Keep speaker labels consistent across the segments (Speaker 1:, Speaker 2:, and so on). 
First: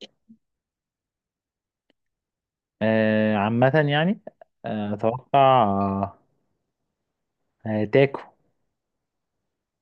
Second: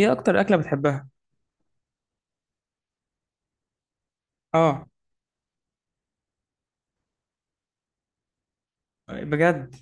Speaker 1: ايه اكتر اكله بتحبها؟
Speaker 2: آه، عامة يعني.
Speaker 1: اه،
Speaker 2: آه أتوقع. آه. آه، تاكو.
Speaker 1: بجد؟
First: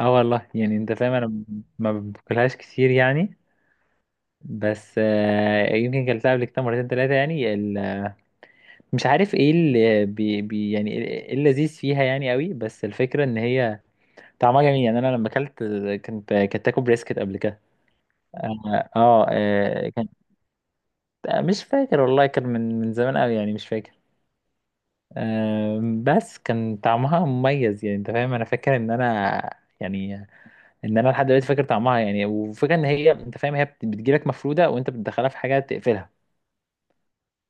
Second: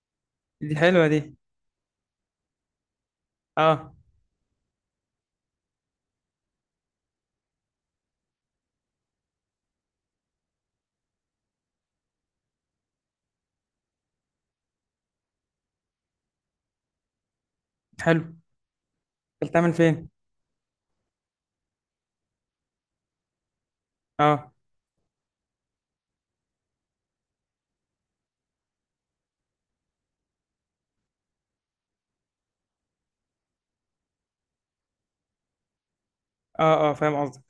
Speaker 2: اه والله،
Speaker 1: دي
Speaker 2: يعني انت
Speaker 1: حلوه
Speaker 2: فاهم
Speaker 1: دي.
Speaker 2: انا ما باكلهاش كتير يعني.
Speaker 1: اه.
Speaker 2: بس آه يمكن كلتها قبل كده مرتين 3 يعني مش عارف ايه اللي بي يعني ايه اللذيذ فيها يعني قوي، بس الفكرة ان هي طعمها جميل. يعني انا لما اكلت كنت تاكو بريسكت قبل كده.
Speaker 1: حلو. اكلتها من
Speaker 2: كان
Speaker 1: فين؟
Speaker 2: مش فاكر والله، كان من زمان قوي يعني مش فاكر.
Speaker 1: اه
Speaker 2: بس كان طعمها مميز، يعني انت فاهم انا فاكر ان انا يعني ان انا لحد دلوقتي فاكر طعمها. يعني وفكرة ان هي، انت فاهم، هي بتجيلك مفرودة وانت بتدخلها في حاجة تقفلها.
Speaker 1: اه، اه فاهم قصدك.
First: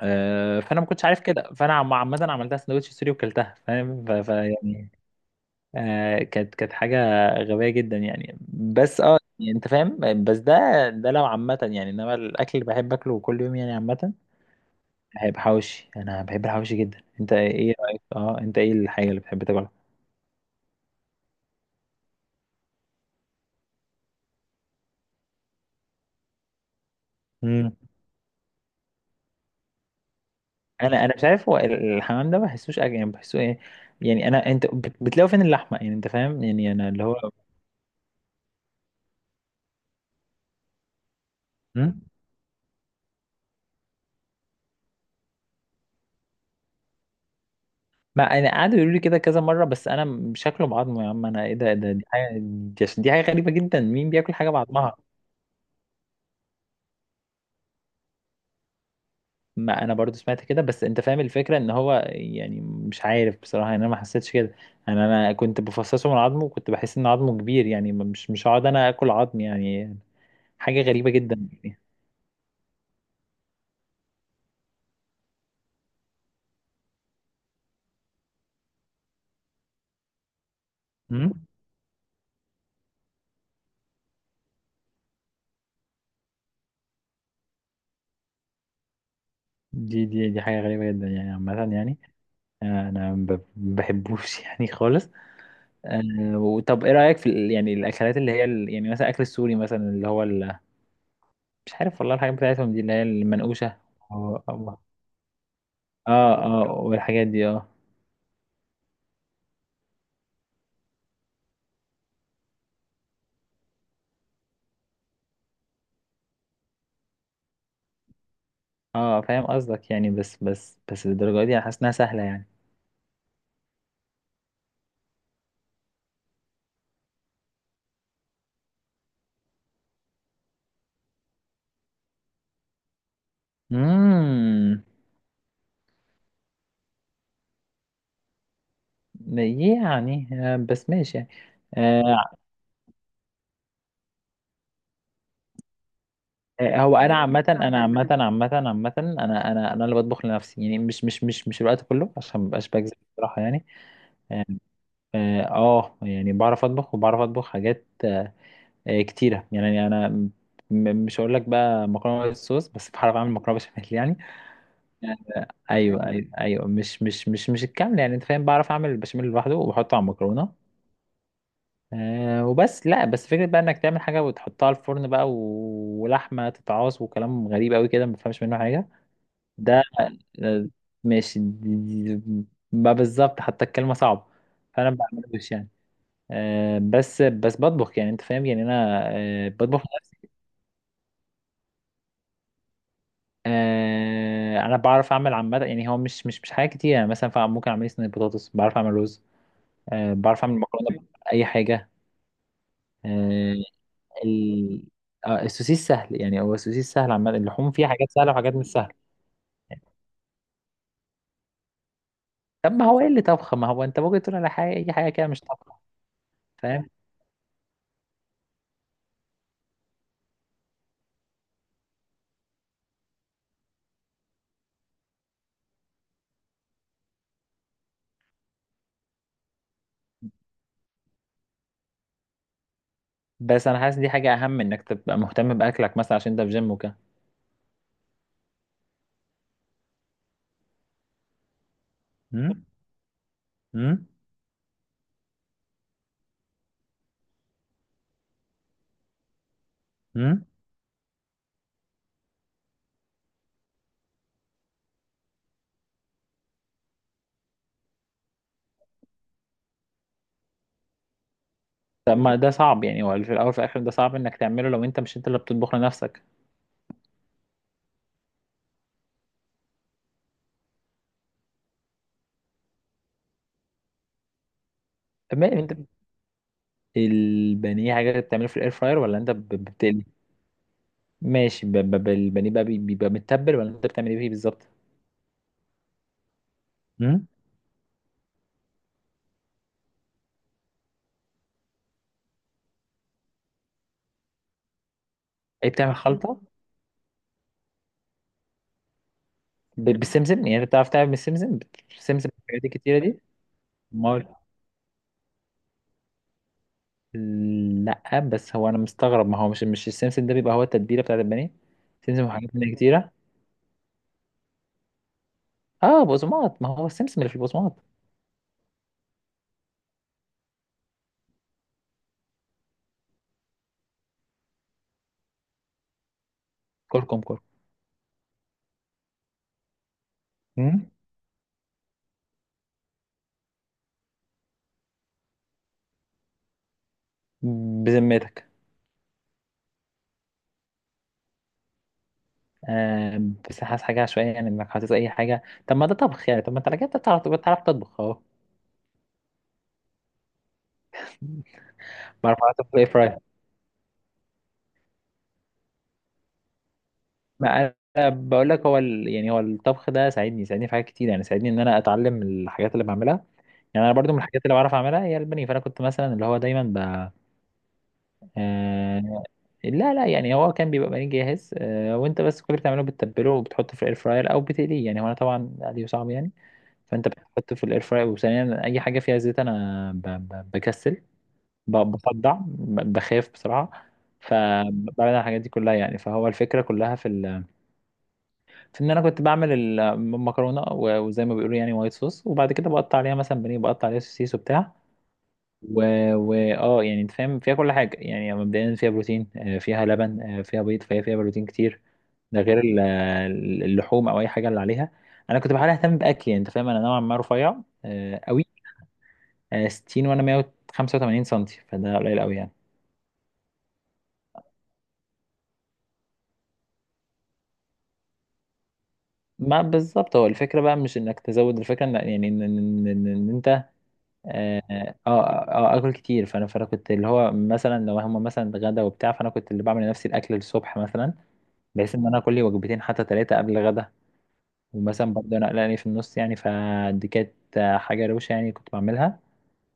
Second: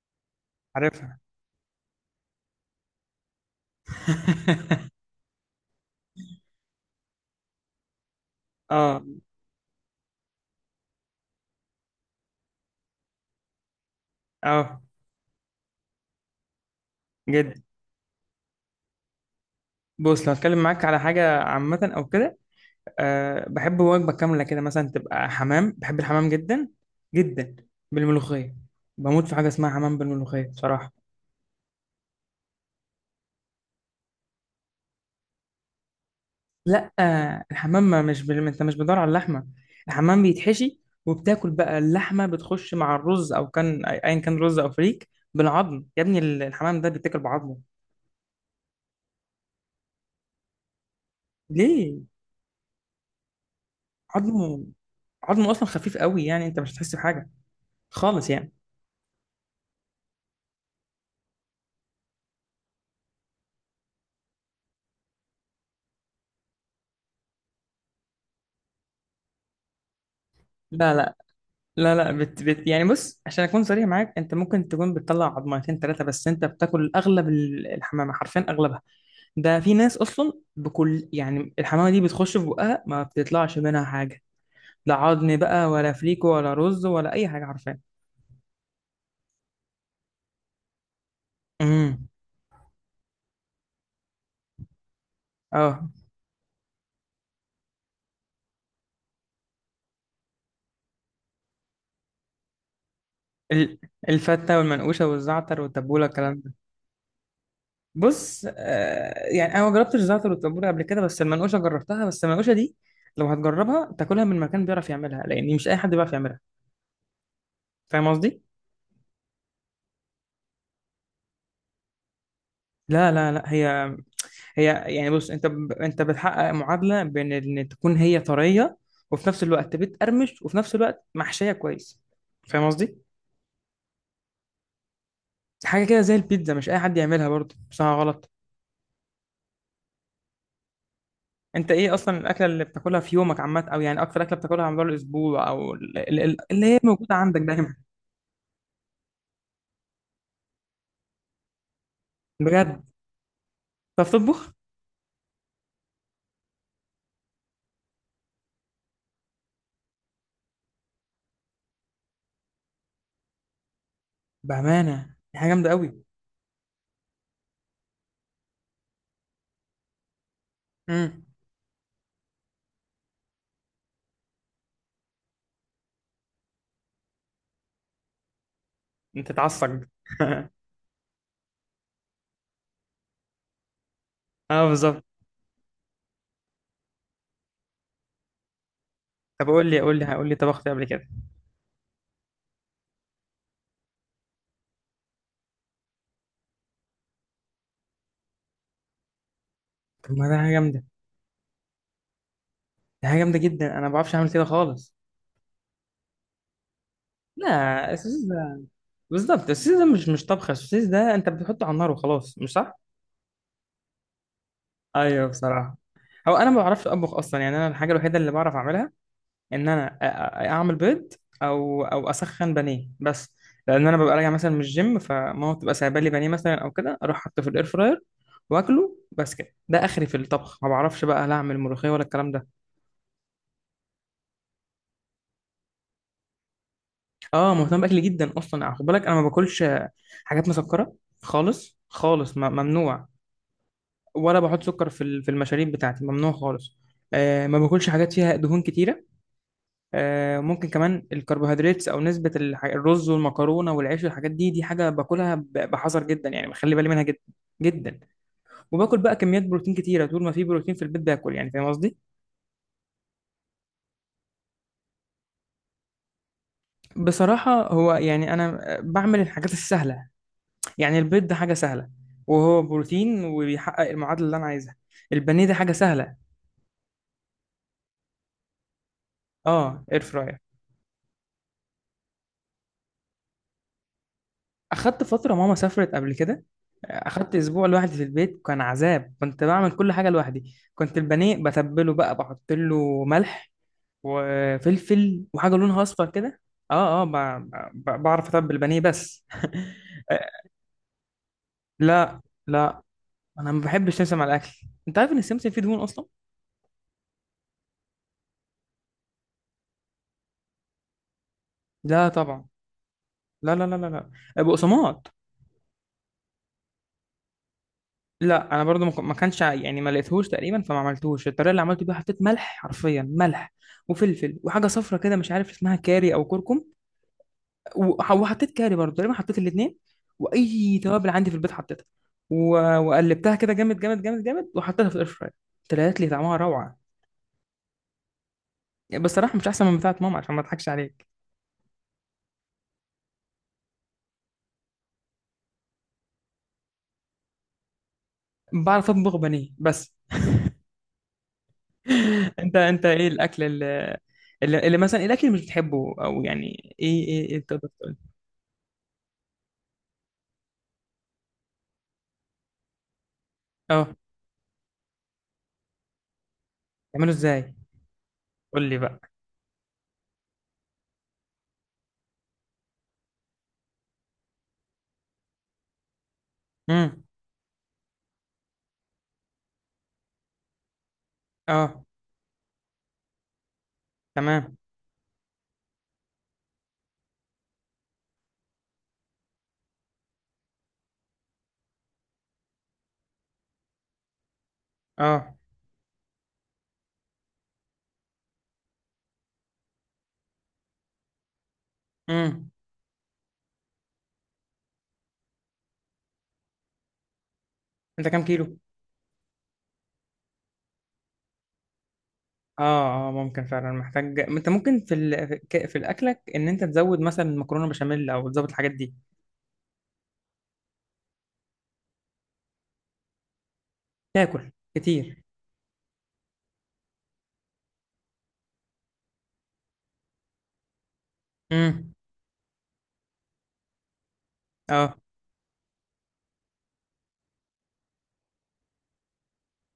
Speaker 2: آه، فانا ما كنتش
Speaker 1: عارفها.
Speaker 2: عارف كده، فانا عامة عملتها سندوتش سوري وكلتها، فاهم، يعني آه، كانت حاجة غبية جدا يعني. بس
Speaker 1: اه
Speaker 2: اه يعني انت فاهم، بس ده ده لو عامة يعني. انما الاكل اللي بحب اكله كل يوم يعني عامة
Speaker 1: اه.
Speaker 2: هيبقى حواوشي. انا بحب الحواوشي جدا. انت
Speaker 1: جد؟
Speaker 2: ايه رأيك؟ اه، انت ايه الحاجة اللي بتحب تاكلها؟
Speaker 1: بص، لو اتكلم معاك على حاجه عامه او كده، أه بحب وجبه كامله كده مثلا تبقى حمام، بحب الحمام جدا جدا، بالملوخيه. بموت في حاجه اسمها حمام بالملوخيه بصراحه.
Speaker 2: انا مش عارف، هو الحمام ده ما بحسوش اكل يعني، بحسه ايه يعني. انا انت بتلاقوا فين اللحمه يعني؟ انت فاهم، يعني انا
Speaker 1: لا
Speaker 2: اللي هو.
Speaker 1: آه، الحمام ما مش انت مش بتدور على اللحمه. الحمام بيتحشي وبتاكل بقى
Speaker 2: مم؟
Speaker 1: اللحمه، بتخش مع الرز او كان ايا كان رز او فريك بالعظم يا ابني. الحمام ده بيتاكل بعظمه.
Speaker 2: ما انا قعدوا يقولوا لي كده كذا مره، بس انا شكله بعظمه يا عم. انا ايه ده
Speaker 1: ليه؟
Speaker 2: دي حاجه، دي حاجه غريبه جدا. مين بياكل حاجه
Speaker 1: عظمه.
Speaker 2: بعظمها؟
Speaker 1: عظمه اصلا خفيف قوي، يعني انت مش هتحس بحاجه خالص يعني.
Speaker 2: ما انا برضو سمعت كده، بس انت فاهم الفكره ان هو يعني مش عارف بصراحه يعني. انا ما حسيتش كده. انا كنت بفصصه من عظمه وكنت بحس ان عظمه كبير يعني، مش هقعد انا اكل عظم يعني، حاجه
Speaker 1: لا
Speaker 2: غريبه
Speaker 1: لا
Speaker 2: جدا يعني.
Speaker 1: لا يعني بص، عشان اكون صريح معاك، انت ممكن تكون بتطلع عظمتين ثلاثه، بس انت بتاكل اغلب الحمامه، حرفيا اغلبها. ده في ناس اصلا بكل،
Speaker 2: مم؟
Speaker 1: يعني الحمامه دي بتخش في بقها ما بتطلعش منها حاجه، لا عظم بقى ولا فليكو ولا رز ولا اي حاجه، عارفاه.
Speaker 2: دي حاجه غريبه جدا يعني عامه يعني.
Speaker 1: امم.
Speaker 2: انا ما بحبوش يعني خالص.
Speaker 1: اه.
Speaker 2: أه، طب ايه رايك في يعني الاكلات اللي هي يعني مثلا اكل السوري مثلا اللي هو مش عارف والله، الحاجات بتاعتهم دي اللي هي المنقوشه.
Speaker 1: ال-
Speaker 2: اه
Speaker 1: الفته
Speaker 2: اه
Speaker 1: والمنقوشه والزعتر والتبوله الكلام ده.
Speaker 2: آه، والحاجات دي اه.
Speaker 1: بص آه، يعني انا ما جربتش الزعتر والتبوله قبل كده، بس المنقوشه جربتها. بس المنقوشه دي لو هتجربها تاكلها من مكان بيعرف يعملها، لان مش اي حد بيعرف يعملها. فاهم قصدي؟
Speaker 2: اه فاهم قصدك يعني، بس بس الدرجه دي انا حاسس انها سهله يعني.
Speaker 1: لا هي يعني. بص، انت انت بتحقق معادله بين ان تكون هي طريه، وفي نفس الوقت بتقرمش، وفي نفس الوقت محشيه كويس. فاهم قصدي؟
Speaker 2: امم.
Speaker 1: حاجه كده زي البيتزا، مش اي حد يعملها برضه، صح ولا غلط؟
Speaker 2: يعني آه، بس ماشي يعني.
Speaker 1: انت ايه اصلا
Speaker 2: آه
Speaker 1: الاكله اللي بتاكلها في يومك عامه، او يعني اكتر اكله بتاكلها على مدار الاسبوع، او اللي
Speaker 2: آه،
Speaker 1: هي
Speaker 2: هو
Speaker 1: موجوده
Speaker 2: انا
Speaker 1: عندك
Speaker 2: عامه،
Speaker 1: دايما؟
Speaker 2: انا عامه. عامه انا اللي بطبخ لنفسي يعني، مش الوقت كله، عشان مبقاش
Speaker 1: بجد؟
Speaker 2: بكذب بصراحه يعني.
Speaker 1: بتعرف تطبخ؟
Speaker 2: اه آه، يعني بعرف اطبخ، وبعرف اطبخ حاجات آه، كتيره يعني. انا مش هقول لك بقى مكرونه بالصوص، بس بعرف اعمل مكرونه بشاميل يعني.
Speaker 1: بامانه دي حاجه جامده قوي.
Speaker 2: ايوه ايوه ايوه، مش الكامل يعني، انت فاهم، بعرف اعمل البشاميل لوحده وبحطه على المكرونه.
Speaker 1: امم.
Speaker 2: أه وبس. لا، بس فكره بقى انك تعمل حاجه وتحطها على الفرن بقى، ولحمه تتعاص وكلام غريب قوي كده، ما بفهمش منه حاجه.
Speaker 1: انت
Speaker 2: ده
Speaker 1: تعصب؟
Speaker 2: آه، ماشي ما بالظبط حتى الكلمه صعبه.
Speaker 1: اه
Speaker 2: فانا ما
Speaker 1: بالظبط.
Speaker 2: بعملوش يعني. آه، بس بس بطبخ يعني، انت فاهم يعني، انا
Speaker 1: طب
Speaker 2: آه،
Speaker 1: قول لي
Speaker 2: بطبخ
Speaker 1: قول لي قول
Speaker 2: لنفسي.
Speaker 1: لي، طبخت إيه قبل كده؟
Speaker 2: آه، انا بعرف اعمل عامه يعني، هو مش حاجه كتير يعني. مثلا ممكن اعمل لي صينيه بطاطس. بعرف اعمل رز.
Speaker 1: طب
Speaker 2: آه،
Speaker 1: ما ده
Speaker 2: بعرف
Speaker 1: حاجه
Speaker 2: اعمل
Speaker 1: جامده،
Speaker 2: مكرونه. اي حاجه.
Speaker 1: ده حاجه جامده
Speaker 2: آه،
Speaker 1: جدا، انا ما بعرفش اعمل كده
Speaker 2: ال-
Speaker 1: خالص.
Speaker 2: آه، السوسيس سهل يعني. هو السوسيس سهل عامه. اللحوم فيها
Speaker 1: لا
Speaker 2: حاجات
Speaker 1: السوسيس
Speaker 2: سهله وحاجات
Speaker 1: ده،
Speaker 2: مش سهله.
Speaker 1: بالظبط السوسيس ده مش مش طبخه، السوسيس ده انت بتحطه على النار وخلاص، مش
Speaker 2: طب
Speaker 1: صح؟
Speaker 2: ما هو ايه اللي طبخه؟ ما هو انت ممكن تقول على حاجه اي حاجه
Speaker 1: ايوه
Speaker 2: كده مش
Speaker 1: بصراحه،
Speaker 2: طبخه.
Speaker 1: هو انا ما بعرفش
Speaker 2: فاهم.
Speaker 1: اطبخ اصلا، يعني انا الحاجه الوحيده اللي بعرف اعملها ان انا اعمل بيض، او اسخن بانيه بس، لان انا ببقى راجع مثلا من الجيم فماما بتبقى سايبه لي بانيه مثلا، او كده اروح حاطه في الاير فراير واكله، بس كده. ده اخري في الطبخ، ما بعرفش بقى لا اعمل ملوخيه ولا الكلام ده.
Speaker 2: بس انا حاسس دي حاجه اهم، انك تبقى مهتم باكلك مثلا عشان انت في جيم وكده.
Speaker 1: اه مهتم باكلي جدا اصلا، خد بالك انا ما باكلش حاجات مسكره خالص خالص، ممنوع.
Speaker 2: امم.
Speaker 1: ولا بحط سكر في في المشاريب بتاعتي، ممنوع خالص. آه ما باكلش حاجات فيها دهون كتيره. آه،
Speaker 2: امم.
Speaker 1: ممكن كمان الكربوهيدرات او نسبه الرز والمكرونه والعيش والحاجات دي، دي حاجه باكلها بحذر جدا، يعني بخلي بالي منها جدا جدا. وباكل بقى كميات بروتين كتيره، طول ما في بروتين في البيت باكل، يعني فاهم قصدي.
Speaker 2: طب ما ده صعب يعني، هو في الاول وفي الاخر ده صعب انك تعمله لو انت مش انت اللي بتطبخ لنفسك.
Speaker 1: بصراحه هو يعني انا آه، بعمل الحاجات السهله. يعني البيض ده حاجه سهله، وهو بروتين وبيحقق المعادله اللي انا عايزها. البانيه
Speaker 2: اما
Speaker 1: ده حاجه
Speaker 2: انت
Speaker 1: سهله.
Speaker 2: البانيه حاجه بتعمله في الاير فراير ولا انت
Speaker 1: اه اير
Speaker 2: بتقلي؟
Speaker 1: فراير.
Speaker 2: ماشي، البانيه بقى بيبقى متبل ولا انت بتعمل ايه فيه بالظبط؟
Speaker 1: اخدت فتره ماما سافرت قبل كده،
Speaker 2: امم.
Speaker 1: اخدت اسبوع لوحدي في البيت، كان عذاب، كنت بعمل كل حاجه لوحدي. كنت البانيه بتبله بقى، بحط له ملح وفلفل وحاجه
Speaker 2: ايه،
Speaker 1: لونها
Speaker 2: بتعمل
Speaker 1: اصفر كده.
Speaker 2: خلطه؟
Speaker 1: اه اه، بعرف اتبل البانيه بس.
Speaker 2: بالسمسم يعني، انت بتعرف تعمل بالسمسم؟
Speaker 1: لا
Speaker 2: بتسمسم الحاجات
Speaker 1: لا،
Speaker 2: الكتيره دي؟
Speaker 1: انا ما بحبش سمسم
Speaker 2: ما
Speaker 1: على الاكل. انت عارف ان السمسم فيه دهون اصلا.
Speaker 2: لا، بس هو انا مستغرب، ما هو مش السمسم ده بيبقى هو التتبيله بتاعت البانيه؟
Speaker 1: لا
Speaker 2: سمسم
Speaker 1: طبعا.
Speaker 2: وحاجات تانية كتيره.
Speaker 1: لا، لا بقسماط.
Speaker 2: اه بقسماط، ما هو السمسم اللي في البقسماط.
Speaker 1: لا انا برضو ما كانش يعني ما لقيتهوش تقريبا، فما عملتوش. الطريقه اللي عملته بيها، حطيت ملح، حرفيا ملح، وفلفل، وحاجه صفرة كده مش عارف اسمها، كاري او كركم.
Speaker 2: كركم كركم.
Speaker 1: وح- وحطيت كاري برضو تقريبا، حطيت الاثنين، واي
Speaker 2: امم.
Speaker 1: توابل عندي في البيت حطيتها. و وقلبتها كده جامد جامد جامد جامد، وحطيتها في الاير فراير. طلعت لي طعمها روعه.
Speaker 2: بذمتك؟
Speaker 1: يعني بصراحه مش احسن من بتاعه ماما، عشان ما اضحكش عليك.
Speaker 2: بس حاسس حاجة عشوائية يعني، انك حاطط اي حاجة. طب ما ده طبخ يعني. طب ما انت على كده بتعرف، بتعرف تطبخ اهو.
Speaker 1: بعرف اطبخ بانيه بس.
Speaker 2: بعرف
Speaker 1: انت
Speaker 2: اطبخ ايه
Speaker 1: انت ايه
Speaker 2: فراي.
Speaker 1: الاكل اللي، اللي مثلا، إيه الاكل اللي مش بتحبه، او يعني إيه تقدر
Speaker 2: ما
Speaker 1: تقول؟
Speaker 2: انا بقول لك، هو ال... يعني هو الطبخ ده ساعدني في حاجات كتير يعني، ساعدني ان انا اتعلم الحاجات اللي بعملها. يعني
Speaker 1: اه
Speaker 2: انا برضو من الحاجات اللي بعرف اعملها هي البانيه. فانا كنت مثلا اللي هو دايما
Speaker 1: تعمله ازاي؟ قول لي بقى.
Speaker 2: آه... لا لا، يعني هو كان بيبقى بانيه جاهز، وانت بس كل اللي بتعمله بتتبله وبتحطه في الاير فراير او بتقليه. يعني هو انا طبعا قلي صعب يعني.
Speaker 1: امم.
Speaker 2: فانت بتحطه في الاير فراير. وثانيا اي حاجه فيها زيت انا بكسل،
Speaker 1: اه.
Speaker 2: بصدع، بخاف بسرعة.
Speaker 1: تمام.
Speaker 2: فبعمل الحاجات دي كلها يعني. فهو الفكرة كلها في ال... في ان انا كنت بعمل المكرونة وزي ما بيقولوا يعني وايت صوص، وبعد كده بقطع عليها مثلا بانيه، بقطع عليها سوسيس وبتاع
Speaker 1: اه.
Speaker 2: و... اه، يعني انت فاهم، فيها كل حاجة يعني. مبدئيا فيها بروتين آه، فيها لبن آه، فيها بيض، فهي فيها بروتين كتير. ده
Speaker 1: امم.
Speaker 2: غير اللحوم او اي حاجة اللي عليها. انا كنت بحاول اهتم باكلي يعني، انت فاهم انا نوعا ما رفيع
Speaker 1: انت
Speaker 2: آه،
Speaker 1: كام
Speaker 2: قوي.
Speaker 1: كيلو؟
Speaker 2: آه، 60، وانا 185 سم، فده قليل قوي يعني.
Speaker 1: اه اه، ممكن فعلا محتاج، انت ممكن في في في الاكلك ان انت تزود مثلا مكرونه بشاميل، او تزود الحاجات دي.
Speaker 2: ما بالظبط، هو الفكرة بقى مش انك تزود، الفكرة ان يعني ان إن انت.
Speaker 1: تاكل
Speaker 2: اه اه
Speaker 1: كتير.
Speaker 2: آه، آه، اكل كتير. فانا كنت اللي هو مثلا لو هما مثلا غدا وبتاع، فانا كنت اللي بعمل لنفسي الاكل الصبح مثلا،
Speaker 1: امم.
Speaker 2: بحيث ان انا اكل لي وجبتين حتى 3 قبل الغدا.
Speaker 1: اه.
Speaker 2: ومثلا برضه انا قلقاني في النص يعني، فدي كانت آه، حاجة روشة يعني، كنت بعملها.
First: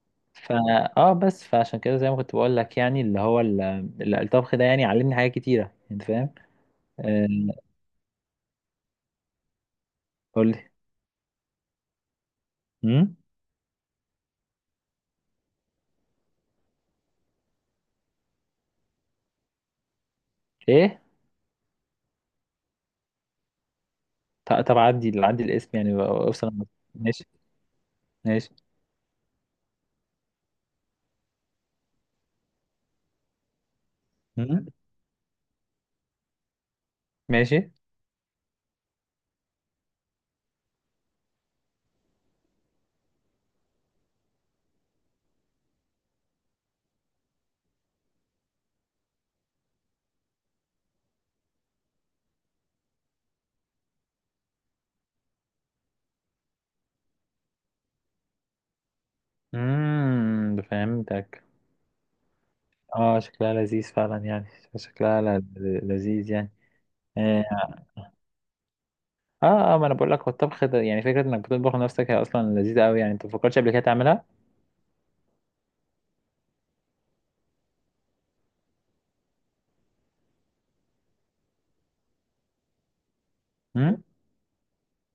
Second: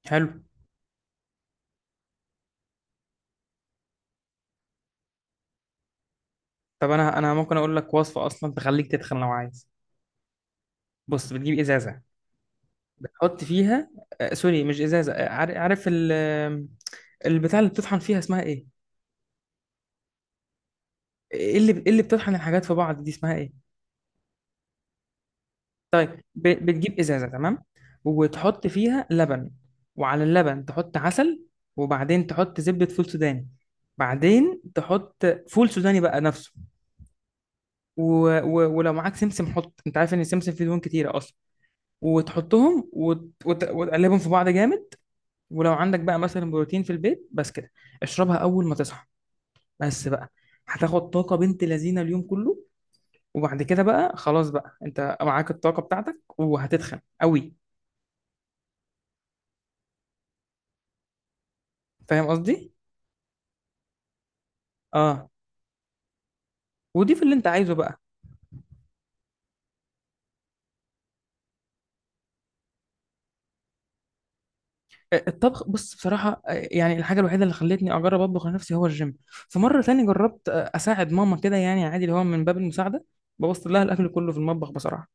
Speaker 1: حلو.
Speaker 2: فا اه بس، فعشان كده زي ما كنت بقول لك، يعني اللي هو الطبخ ده يعني علمني حاجات كتيرة، انت فاهم؟
Speaker 1: طب انا
Speaker 2: آه،
Speaker 1: انا ممكن اقول لك وصفه اصلا تخليك تتخن لو عايز.
Speaker 2: قول لي.
Speaker 1: بص بتجيب ازازه،
Speaker 2: امم.
Speaker 1: بتحط فيها، آه سوري مش ازازه، آه، عارف آه، البتاع اللي بتطحن فيها اسمها ايه؟
Speaker 2: ايه.
Speaker 1: ايه اللي، إيه اللي بتطحن الحاجات في بعض دي اسمها ايه؟
Speaker 2: طب عدي الاسم يعني،
Speaker 1: طيب.
Speaker 2: اوصل
Speaker 1: بتجيب
Speaker 2: ماشي.
Speaker 1: ازازه، تمام،
Speaker 2: ماشي.
Speaker 1: وتحط فيها لبن، وعلى اللبن تحط عسل، وبعدين تحط زبده فول سوداني، بعدين
Speaker 2: مم.
Speaker 1: تحط فول سوداني بقى نفسه.
Speaker 2: ماشي.
Speaker 1: و... ولو معاك سمسم حط، انت عارف ان السمسم فيه دهون كتيره اصلا، وتحطهم وتقلبهم في بعض جامد. ولو عندك بقى مثلا بروتين في البيت، بس كده، اشربها اول ما تصحى، بس بقى. هتاخد طاقه بنت لذينه اليوم كله. وبعد كده بقى خلاص، بقى انت معاك الطاقه بتاعتك، وهتتخن قوي.
Speaker 2: امم، فهمتك.
Speaker 1: فاهم قصدي؟
Speaker 2: اه، شكلها لذيذ فعلا يعني، شكلها
Speaker 1: اه
Speaker 2: لذيذ يعني.
Speaker 1: وضيف اللي
Speaker 2: اه
Speaker 1: انت عايزه بقى.
Speaker 2: اه آه، ما انا بقول لك، هو الطبخ ده يعني فكره انك بتطبخ لنفسك هي اصلا لذيذه قوي يعني. انت ما فكرتش قبل كده تعملها؟
Speaker 1: الطبخ، بص بصراحة آه، يعني الحاجة الوحيدة اللي خلتني أجرب أطبخ لنفسي هو الجيم. في مرة تاني جربت آه، أساعد ماما كده يعني عادي، اللي هو من باب المساعدة، بوظت لها
Speaker 2: امم.
Speaker 1: الأكل كله في المطبخ بصراحة.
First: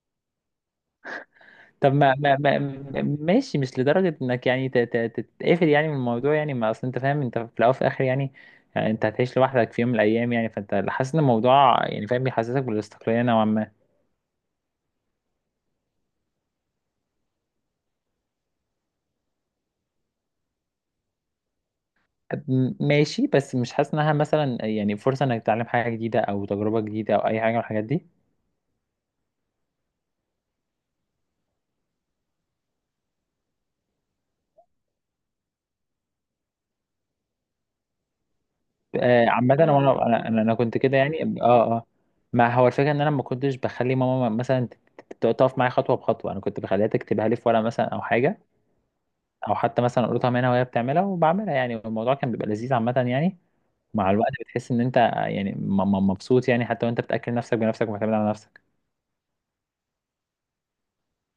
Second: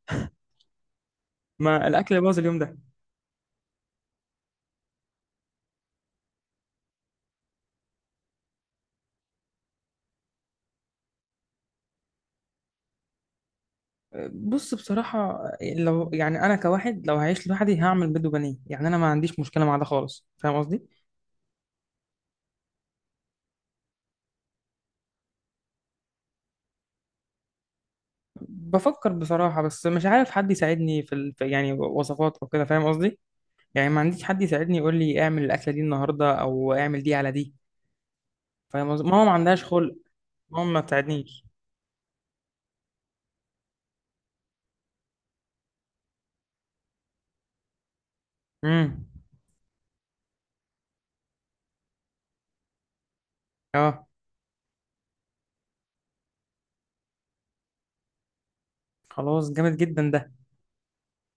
Speaker 1: ما
Speaker 2: طب
Speaker 1: الأكل باظ اليوم ده.
Speaker 2: ماشي، مش لدرجه انك يعني تتقفل يعني من الموضوع يعني. ما اصل انت فاهم، انت في الاول وفي الاخر يعني، يعني انت هتعيش لوحدك في يوم من الايام يعني، فانت حاسس ان الموضوع، يعني فاهم، بيحسسك بالاستقلاليه نوعا ما.
Speaker 1: آه، بص بصراحة آه، لو يعني أنا كواحد لو هعيش لوحدي هعمل بيض وبانيه، يعني أنا ما عنديش مشكلة مع ده خالص. فاهم قصدي؟
Speaker 2: ماشي، بس مش حاسس انها مثلا يعني فرصه انك تتعلم حاجه جديده او تجربه جديده او اي حاجه من الحاجات دي؟
Speaker 1: بفكر بصراحة، بس مش عارف حد يساعدني في يعني وصفات أو كده، فاهم قصدي؟ يعني ما عنديش حد يساعدني يقول لي اعمل الأكلة دي النهاردة أو اعمل دي على دي. فاهم قصدي؟ ماما
Speaker 2: آه،
Speaker 1: ما
Speaker 2: عامه
Speaker 1: عندهاش
Speaker 2: انا،
Speaker 1: خلق.
Speaker 2: لا انا أنا
Speaker 1: ماما
Speaker 2: كنت
Speaker 1: ما
Speaker 2: كده يعني
Speaker 1: بتساعدنيش.
Speaker 2: اه اه. ما هو الفكره ان انا ما كنتش بخلي ماما مثلا تقف معايا خطوه بخطوه. انا كنت بخليها تكتبها لي في ورقه مثلا او حاجه،
Speaker 1: امم.
Speaker 2: او حتى مثلا اقولها منها وهي بتعملها وبعملها. يعني الموضوع كان بيبقى لذيذ عامه يعني.
Speaker 1: اه
Speaker 2: مع الوقت بتحس ان انت يعني مبسوط يعني حتى وانت بتاكل نفسك بنفسك ومعتمد على نفسك.
Speaker 1: خلاص جامد جدا ده.